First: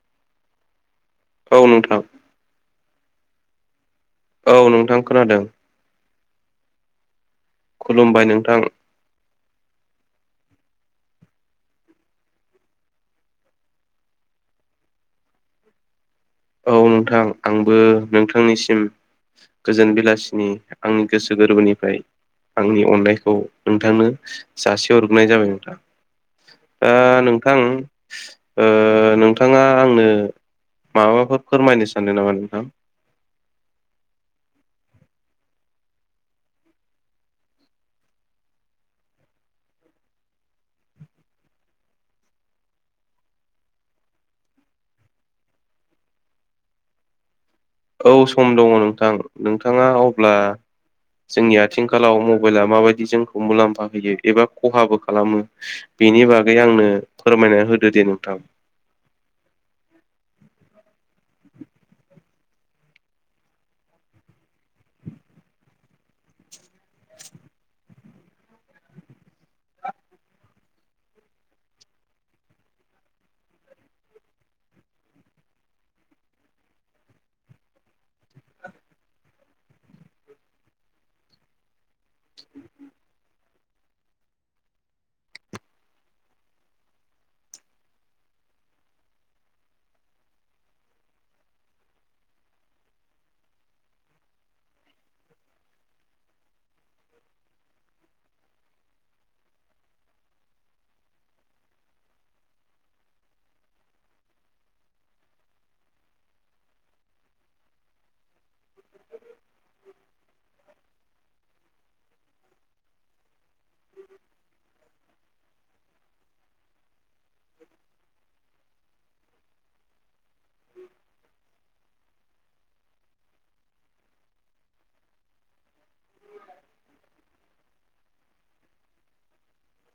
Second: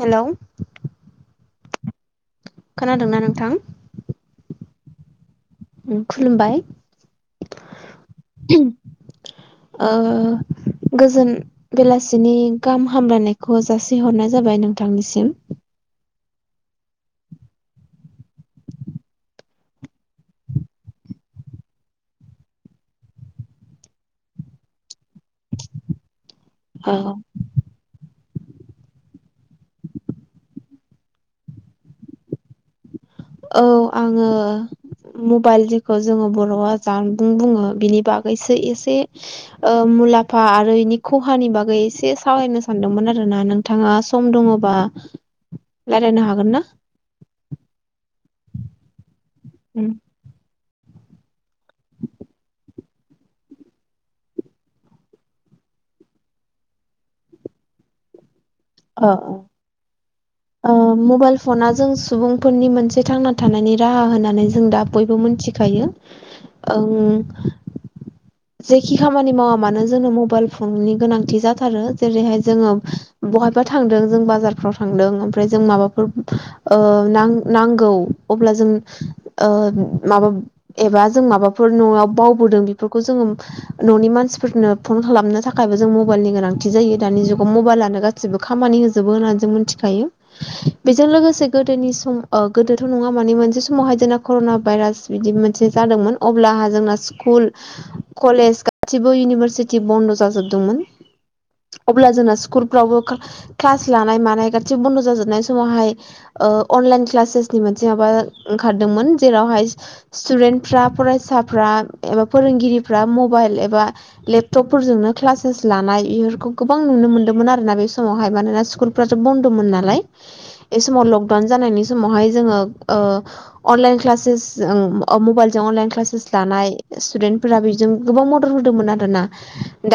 हेल' औ नोंथां खोनादोंना नोंथां? औ नोंथां खोनादों खुलुमबाय खुलुमबाय नोंथां ओ गोजोन बेलासिनि गाहाम हामलायनायखौ जासिहरनाय जाबाय नोंथांनिसिम औ नोंथां आंबो नोंथांनिसिम गोजोन बेलासिनि आंनि गोसो गोरबोनिफ्राय आंनि अननायखौ नोंथांनो जाजि हर नाय जाबाय नोंथां ओ औ नोंथां ओ नोंथाङा आंनो माबाफोर फोरमायनो सानदों नामा नोंथां? औ आङो मबाइल जेखौ जोङो बर'आ जानबुं बुङो बिनि बागैसो इसे ओ मुलामफा आरो इनि ख'हानि बागै इसे सावरायनो सानदोंमोन आरो ना नों नोंथाङा सम दङ'बा रायलायनो हागोन ना? औ सम दङ' नोंथां नोंथाङा अब्ला जोंनि आथिंखालाव मबाइला माबायदि जोंखौ मुलामफा होयो एबा खहाबो खालामो बेनि बागै आंनो फोरमायना होदो दे नोंथां अ अ ओ मबाइल फना जों सुबुंफोरनि मोनसे थांना थानायनि राहा होननानै जों दा बयबो मोनथि खायो ओं जेखि खामानि मावा मानो जोनो मबाइल फननि गोनांथि जाथारो जेरैहाय जोङो बहायबा थांदों जों बाजारफ्राव थांदों ओमफ्राय जों माबाफोर ओ नां नांगौ अब्ला जों ओ माबा एबा जों माबाफोर न'आव बावबोदों बेफोरखौ जोङो न'नि मानसिफोरनो फन खालामनो थाखायबो जों मबाइलनि गोनांथि जायो दानि जुगाव मबाइलानो गा सिबो खामानि होजोबो होननानै जों मोनथिखायो बेजों लोगोसे गोदोनि सम ओ गोदोथ' नङा माने मोनसे समावहाय जोंना कर'ना भाइरास बिदि मोनसे जादोंमोन अब्ला आहा जोंना स्कुल कलेज गासिबो इउनिभारसिटि बन्द' जाजोबदोंमोन अब्ला जोंना स्कुलफ्रावबो क्लास लानाय मानाय गासिबो बन्द' जाजोबनाय समावहाय ओ अनलाइन क्लासेसनि मोनसे माबा ओंखारदोंमोन जेरावहाय स्टुडेन्टफ्रा फरायसाफ्रा एबा फोरोंगिरिफ्रा मबाइल एबा लेपटपफोरजोंनो क्लासेस लानाय बेफोरखौ गोबां नुनो मोन्दोंमोन आरोना बे समावहाय मानोना स्कुल फ्राथ' बन्द'मोन नालाय बे समाव लकडाउन जानायनि समावहाय जोङो ओ अनलाइन क्लासेस औ मबाइलजों अनलाइन क्लासेस लानाय स्टुदेन्टफोरा बेजों गोबां मदद होदोंमोन आर ना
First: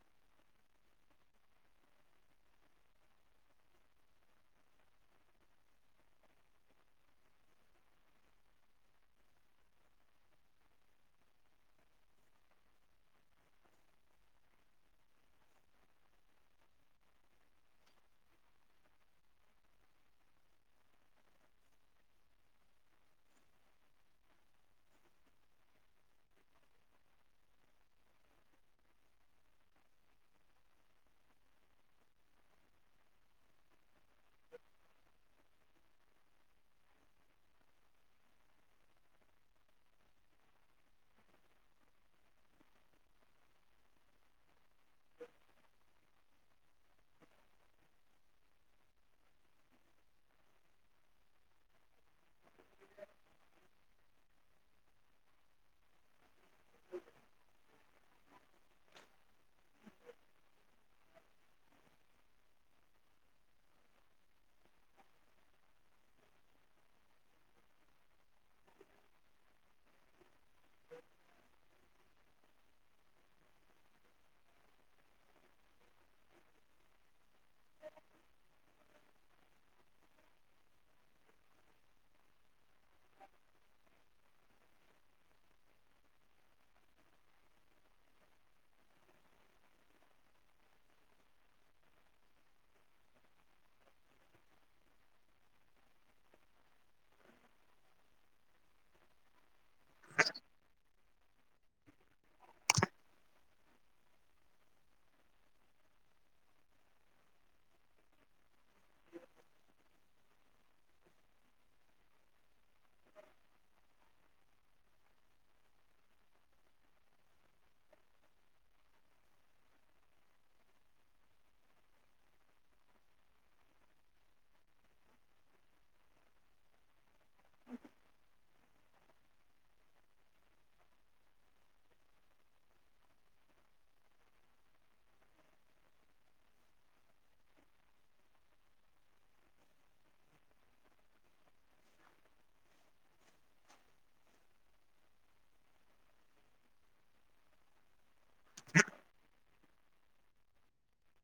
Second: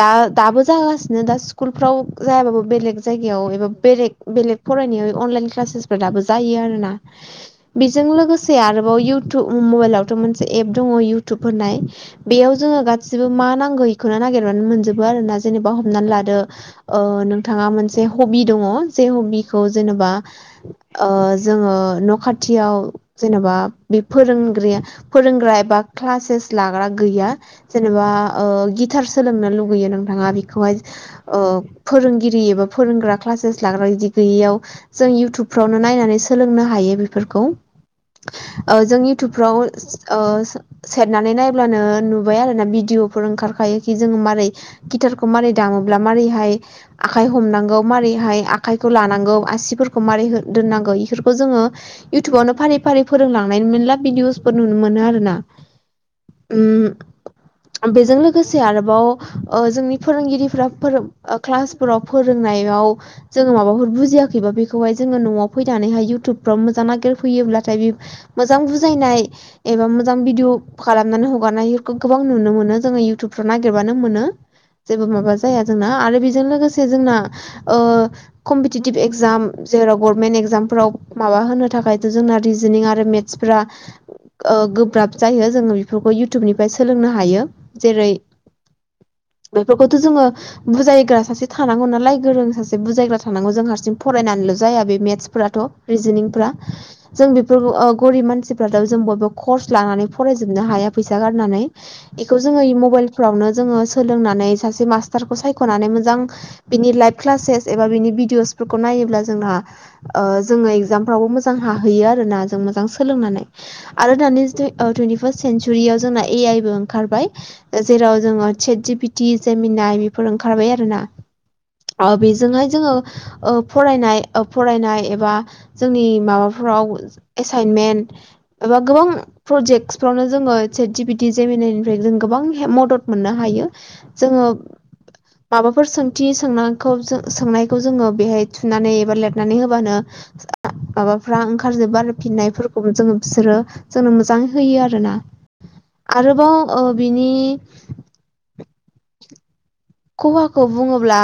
दा दाबो जागासिनो दा स्कुलफ्राव जायाबाबो बेलेग जायगायाव एबा बेलेग बेलेग फरायनायाव अनलाइन क्लासेसफोर दाबो जायो आरो ना बेजों लोगोसे आरोबाव इउटुब मबाइलावथ' मोनसे एप दंङो इउटुब होननाय बेयाव जोंङो गासिबो मा नांगौ बेखौनो नागिरनानै मोनजोबो आरो ना जेनेबा हमनानै लादो नोंथाङा मोनसे हबि दंङो जे हबिखौ जेनेबा ओ जोङो न' खाथियाव जेनेबा बे फोरोंगिरिया फोरोंग्रा एबा क्लासेस लाग्रा गैया जेनेबा ओ गिटार सोलोंनो लुगैयो नोंथांङा बेखौहाय ओ फोरोंगिरि एबा फोरोंग्रा क्लासेस लाग्रा बिदि गैयैआव जों इउटुबफ्रावनो नायनानै सोलोंनो हायो बेफोरखौ जों इउटुबफ्राव ओ नानै नायब्लानो नुबाय आरो ना भिडिअफोर ओंखारखायोखि जोङो मारै गिटारखौ मारै दामोब्ला मारैहाय आखाइ हमनांगौ माबारैहाय आखाइखौ लानांगौ आसिफोरखौ माबारै दोननांगौ इफोरखौ जोंङो इउथुबावनो फारि फारि फोरोंलांनाय मेरला भिदिअसफोर नुनो मोनो आरो ना ओम बेजों लोगोसे आरोबाव ओ जोंनि फोरोंगिरिफ्रा फोरों क्लासफोराव फोरोंनायाव हा जोङो माबाफोर बुजिआखैबा बेखौहाय जोंङो न'आव फैनानैहाय इउटुबफ्राव मोजां नागिरफैयोब्लाथाय बे मोजां बुजायनाय एबा मोजां भिदिअ खालामनानै हगारनायफोरखौ गोबां नुनो मोनो जोंङो इउटुबफ्राव नागिरबानो मोनो जेबो माबा जाया जोंना आरो बेजों लोगोसे जोंना ओ कम्पिटिटिभ एकजाम जेराव गभर्नमेन्ट एकजामफोराव माबा होनो थाखायथ' जोंना रिजनिं आरो मेथ सफ्रा गोब्राब जायो जोंङो बेफोरखौ इउटुबनिफ्राय सोलोंनो हायो जेरै इफोरखौथ' जोंङो बुजायग्रा सासे थानांगौ नालाय गोरों सासे बुजायग्रा थानांगौ जों हारसिं फरायनानैल' जाया बे मेत्सफोराथ' रिजनिंफ्रा जों बेफोरखौ ओ गरिब मानसिफ्राथ' जों बयबो कर्स लानानै फरायजोबनो हाया फैसा फैसा गारनानै इखौ जोंङो मबाइलफ्रावनो जोंङो सोलोंनानै सासे मास्टारखौ सायख'नानै मोजां बिनि लाइभ क्लासेस एबा बिनि भिडिअसफोरखौ नायोब्ला जोंहा ओ जोङो एकजामफ्रावबो मोजां हाहैयो आरो ना जों मोजां सोलोंनानै आरो दानि जुु ओ टुइन्टिफार्स्ट सेन्सुरिआव जोंना ए आइ बो ओंखारबाय जेराव जोंङो चेट जि पिटि जमिनाय बेफोर ओंखारबाय आरो ना ओ बेजोंहाय जोंङो ओ फरायनाय ओ फरायनाय एबा जोंनि माबाफोराव एसाइनमेन्ट एबा गोबां प्रजेक्टसफ्रावनो जोङो चेट जिपिटि जमिनारनिफ्राय जों गोबां हाय मदद मोननो हायो जोंङो माबाफोर सोंथि सोंना सोंनायखौ जोङो बेहाय थुनानै एबा लिरनानै होबानो ओ माबाफ्रा ओंखार जबो आरो फिननायफोरखौ जोङो बिसोरो जोंनो मो मोजां होयो आरोना आरोबाव ओ बिनि जा [inaudible] ख'हाखौ बुंङोब्ला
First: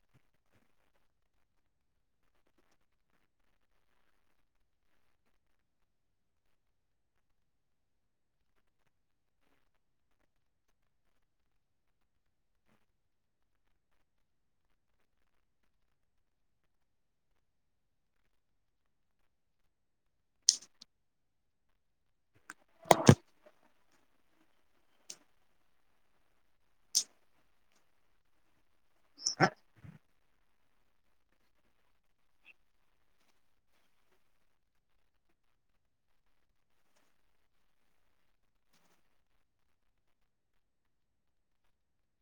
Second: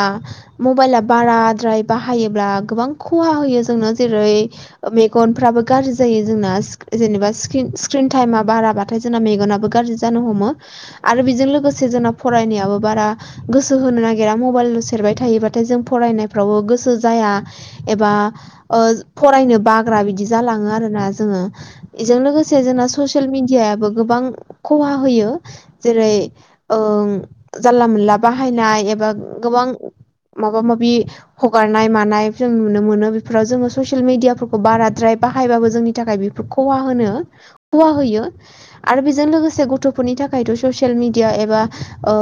मबाइला बाराद्राय बाहायोब्ला गोबां खहा होयो जोंनो जेरै ओ मेगनफ्राबो गाज्रि जायो जोंना सि जेनेबा स्क्रिन टाइमा बाराबाथाय जोंना मेगनाबो गाज्रि जानो हमो आरो बेजों लोगोसे जोंना फरायनायाबो बारा गोसो होनो नागिरा मबाइल' सेरबाय थायोबाथाय जों फरायनायफ्रावबो गोसो जाया एबा ओ फरायनो बाग्रा बिदि जालाङो आरोना जोङो इजों लोगोसे जोंना ससियेल मिडियाबो गोबां खहा होयो जेरै ओ जानला मोनला बाहायनाय एबा गोबां माबा माबि हगारनाय मानाय जों नुनो मोनो बेफोराव जोङो ससियेल मिडिआफोरखौ बाराद्राय बाहायबाबो जोंनि थाखाय बेफो खहा होनो खहा होयो आरो बेजों लोगोसे गथ'फोरनि थाखायथ' ससियेल मिडिया एबा ओ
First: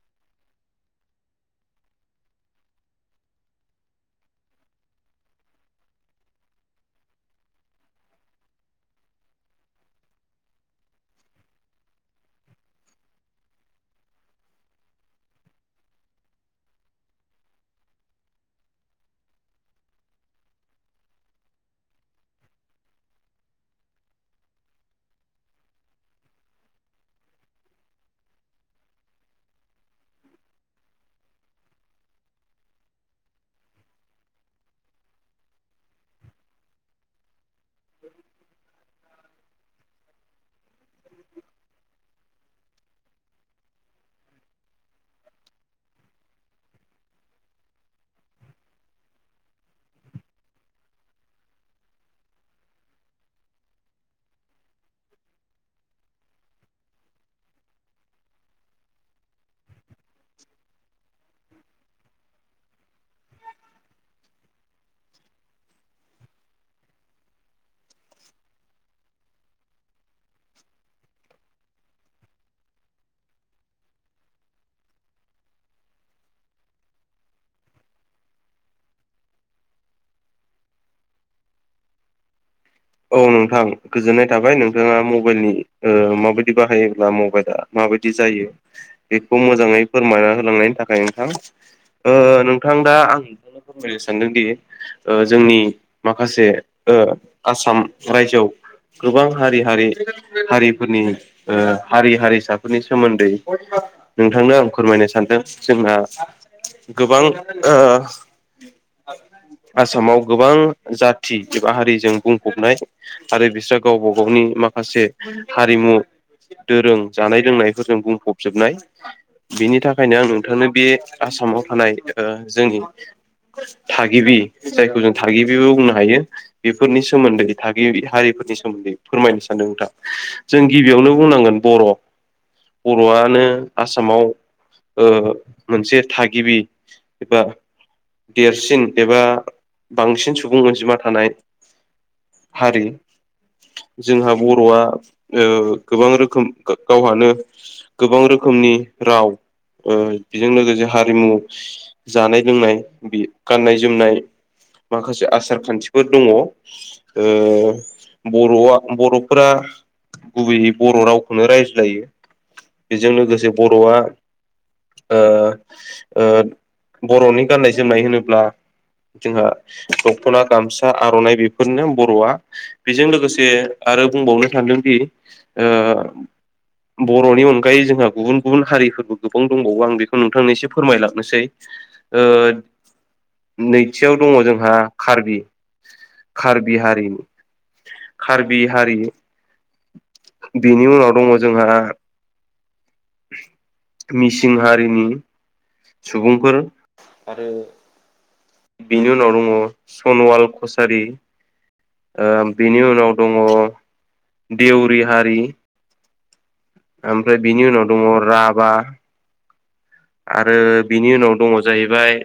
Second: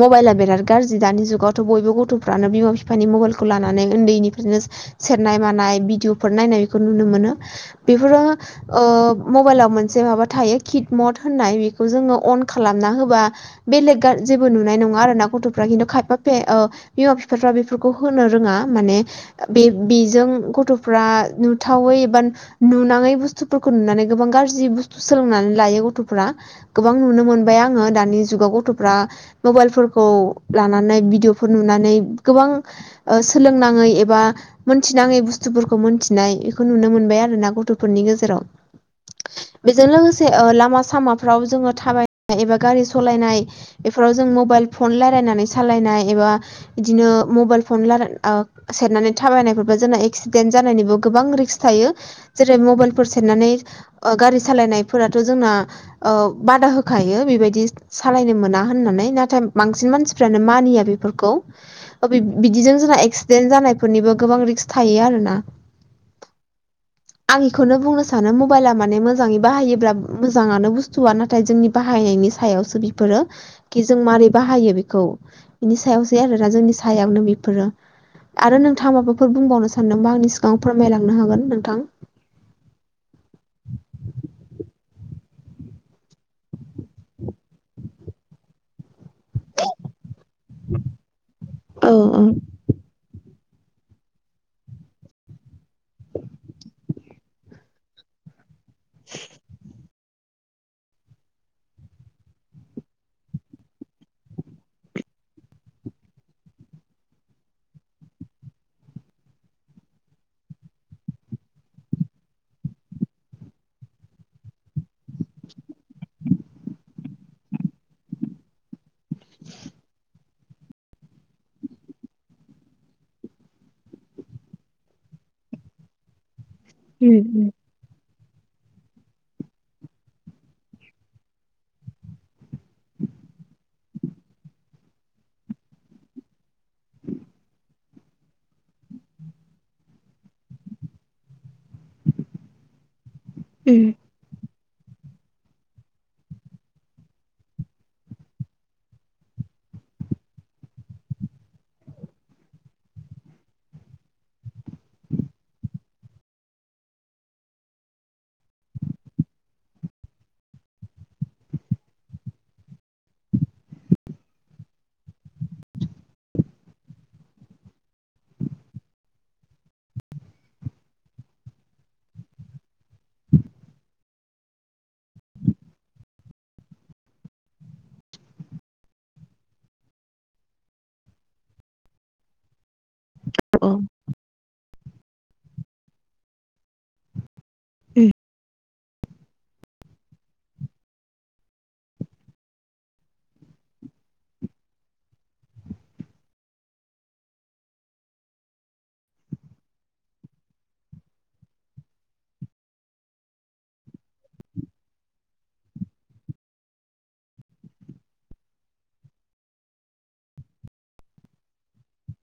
मबाइला बिराथ गाज्रि दानि जुगावथ' बयबो गथ'फ्रानो बिमा बिफानि मबाइलखौ लानानै उन्दैनिफ्रायनो सेरनाय मानाय भिडिअफोर नायनाय बेखौ नुनो मोनो बेफोरो ओ मबाइलाव मोनसे माबा थायो कितमड होननाय बेखौ जोङो अन खालामना होबा बेलेग गार जेबो नुनाय नङा आरो ना गथ'फ्रा खिन्थु खायफा फे बिमा बिफाफ्रा बेफोरखौ होनो रोङा माने ओ बे बेजों गथ'फ्रा नुथावै एबा नुनाङै बुस्थुफोरखौ नुनानै गोबां गाज्रि बुस्थु सोलोंनानै लायो गथ'फोरा गोबां नुनो मोनबाय आंङो दानि जुगाव गथ'फ्रा मबाइलफोरखौ लानानै भिडिअफोर नुनानै गोबां ओ सोलोंनाङै एबा मोनथिनाङै बुस्थुफोरखौ मोनथिनाय बेखौ नुनो मोनबाय आरो ना गथ' गथ'फोरनि गेजेराव बेजों लोगोसे ओ लामा सामाफ्राव जोङो थाबायनाय एबा गारि सलायनाय बेफोराव जों मबाइल फन रायलायनानै सालायनाय एबा बिदिनो मबाइल फनाय सेरनानै थाबायनायफोरबो जोंना एक्सिडेन्ट जानायनिबो गोबां रिक्स थायो। जेरै मबाइलफोर सेरनानै ओ गारि सालायनायफोराथ' जोंना बादा होखायो बेबायदि सालायनो मोना होननानै नाथाय बांसिन मानसिफ्रानो मानिया बेफोरखौ बिदिजों जोंना एक्सिडेन्ट जानायफोरनिबो गोबां रिक्स थायो आरो ना [inaudible] आं बेखौनो बुंनो सानो मबाइला माने मोजाङै बाहायोब्ला मोजाङानो बुस्थुआ नाथाय जोंनि बाहायनायनि सायावसो बिफोरो खि जों माबारै बाहायो बेखौ बिनि सायावसै आरोना जोंनि सायावनो बेफोरो आरो नोंथाङा माबाफोर बुंबावनो सानदोंबा आंनि सिगां फोरमायलांनो हागोन नोंथां औ नोंथां गोजोननाय थाबाय नोंथाङा मबाइलनि माबायदि बाहायोब्ला मबाइला माबायदि जायो [inaudible] बेखौ मोजाङै फोरमायना होलांनायनि थाखाय ओ औ औ नोंथां नोंथां दा आं बेखौनो फोरमायनो सानदोंदि ओ जोंनि माखासे ओ आसाम रायजोआव गोबां हारि हारि हारिफोरनि ओ हारि हारिसाफोरनि सोमोन्दै नोंथांनो आं फोरमायनो सानदों जोंना गोबां ओ आसामाव गोबां जाथि एबा हारिजों बुंफबनाय आरो बिस्रा गावबा गावनि माखासे हारिमु दोरों जानाय लोंनायफोरजों बुंफबजोबनाय बिनि थाखायनो आं नोंथांनो बे आसामाव थानाय जोंनि थागिबि जायखौ जों थागिबिबो बुंनो हायो बेफोरनि उम सोमोन्दै था गिरि हारिफोरनि सोमोन्दै फोरमायनो सानदों नोंथां जों गिबियावनो बुंनांगोन बर' बर'आनो आसामाव ओ मोनसे थागिबि एबा देरसिन एबा बांसिन सुबुं अनजिमा थानाय हारि उम जोंहा बर'आ ओ गोबां रोखोम गावहानो गोबां रोखोमनि राव बेजों लोगोसे हारिमु जानाय लोंनाय बे गाननाय जोमनाय माखासे आसार खान्थिफोर दङ' बर'आ बर'फोरा गुबैयै बर' रावखौनो रायज्लायो बेजों लोगोसे बर'आ ओ ओ बर'नि गाननाय जोमनाय होनोब्ला जोंहा दख'ना गामसा फिसा आर'नाइ बेफोरनो बर'आ बेजों लोगोसे आरो बुंबावनो सान्दोंदि ओ बर'नि अनगायै जोंहा गुबुन गुबुन हारिफोरबो गोबां दंबावो आं बेखौ नोंथांनो एसे फोरमायलांनोसै औ नैथियाव दङ' जोंहा कार्बि कार्बि हारिनि कार्बि हारि बेनि उनाव दङ जोंहा मिसिं हारिनि सुबुंफोर आरो बिनि उनाव दङ सनवाल कसारि बेनि उनाव दङ' देवरि हारि ओमफ्राय बिनि उनाव दङ राभा आरो बिनि उनाव दङ' जाहैबाय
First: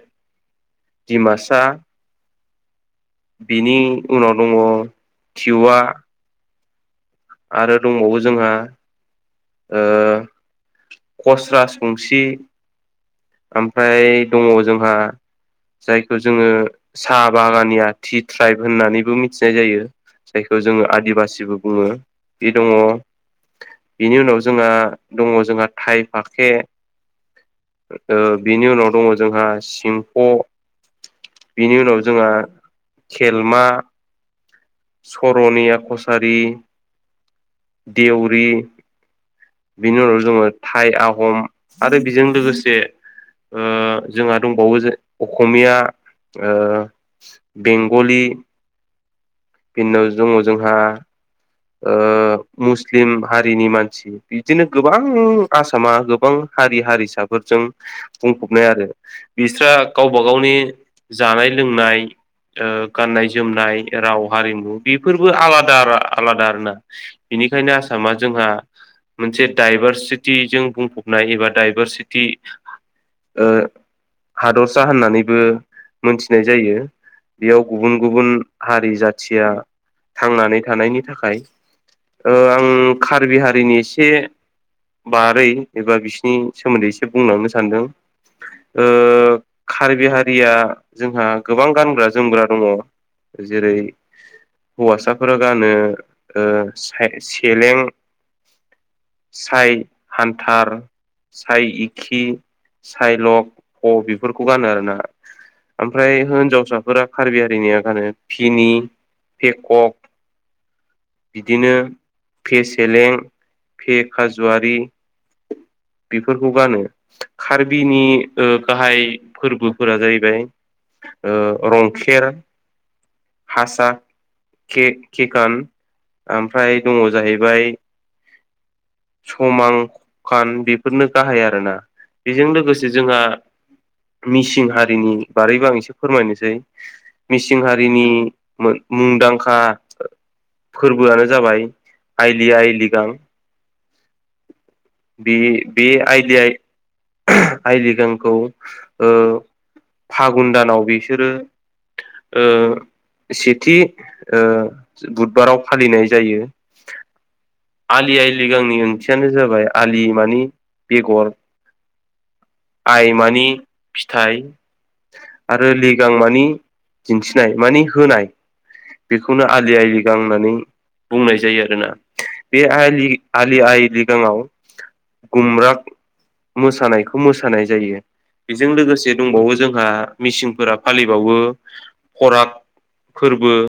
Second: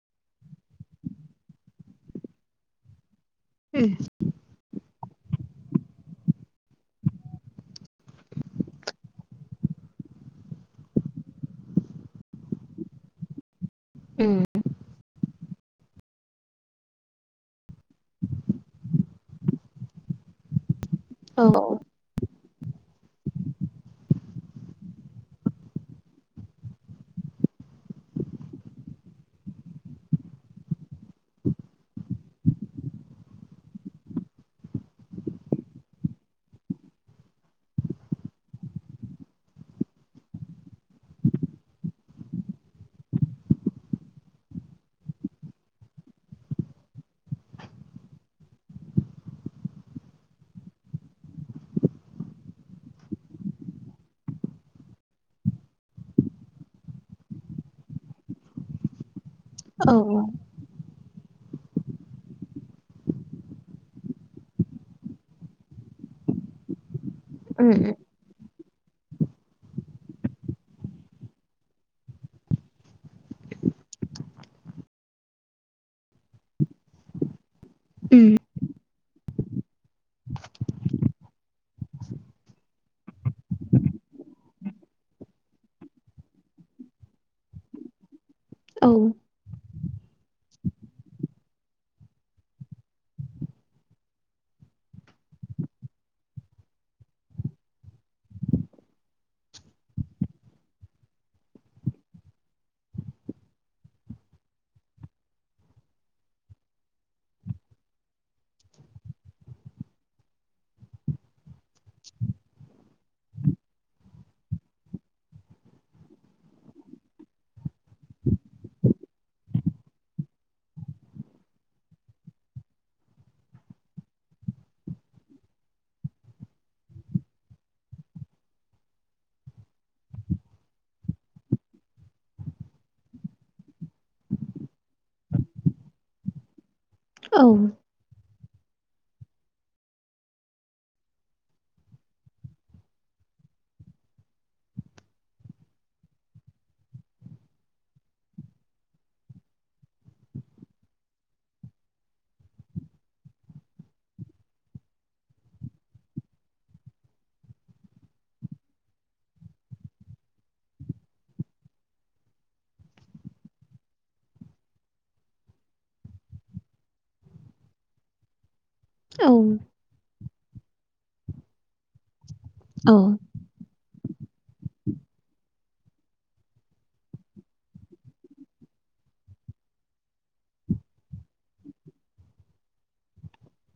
दिमासा बिनि उनाव दङ' जिउआ आरो दंबावो जोंहा खसरासबंसि ओमफ्राय दङ' जोंहा जायखौ जोङो साहा बागानिया थि ट्राइब होननानैबो मिथिनाय जायो। जायखौ जोङो आदिबासिबो बुङो बे दङ। बिनि उनाव जोंहा दङ जोंहा थाइ फाखे ओ बेनि उनाव दङ जोंहा सिमफ' बिनि उनाव जोंहा खेलमा सरनिया कसारि आइसबिति बिनि उनाव जोङो थाइ आहम आरो बेजों लोगोसे जोंहा दंबावो जे असमिया ओ बेंगलि बिनि उनाव दङ' जोंहा ओ मुस्लिम हारिनि मानसि बिदिनो गोबां आसामा गोबां हारि हारिसाफोरा बुंफबनाय आरो बिस्रा औ गावबा गावनि जानाय-लोंनाय गाननाय जोमनाय राव हारिमु बेफोरबो आलादा आलादा आरो ना उम औ उम बेनिखायनो आसामा जोंहा मोनसे दडाइभारसिटिजों बुंफबनाय एबा डाइभारसिटि। हादरसा होननानैबो मोनथिनाय जायो। बेयाव गुबुन गुबुन उम हारि जाथिया थांनानै थानायनि थाखाय ओ आं कार्बिहारिनि एसे बारै एबा बिसिनि सोमोन्दै एसे बुंलांबावनो सानदों औ कार्बिहारिया जोंहा गोबां गानग्रा-जोमग्रा दङ' जेरै हौवासाफोरा गानो ओ सेरें साय हान्था साय इखि साय लक अ बेफोरखौ गानो आरोना। ओमफ्राय हिनजावसाफोरा कार्बि हारिनिया गानो फिनि पेकक। बिदिनो फे सेलें, फे खाजुवारि [inaudible] बेफोरखौ गानो कार्बिनि गाहाय फोरबोफोरा जाहैबाय। रंखेर हासा के-केकान ओमफ्राय दङ' जाहैबाय समांखान बेफोरनो गाहाय आरोना बेजों लोगोसे जोंहा मिसिं हारिनि बारैबो आं एसे फोरमायनोसै मिसिं हारिनि मुंदांखा फोरबोआनो जाबाय आलि आइ लिगां ओ बे बे आइ आइलि गांखौ फागुन दानाव बिसोरो ओ सेथि ओ बुधबाराव फालिनाय जायो। आलि आइलि गांनि ओंथियानो जाबाय आलि मानि बेगर, आइ माने फिथाइ आरो लिगां मानि दिन्थिनाय मानि होनाय औ बेखौनो आलि आइ लिगां होननानै बुंनाय जायो आरोना बे औ आलि आलि-आइ लिगाङाव गुमराग मोसानायखौ मोसानाय जायो। बेजों लोगोसे दंबावो जोंहा मिसिंफोरा फालिबावो खराग फोरबो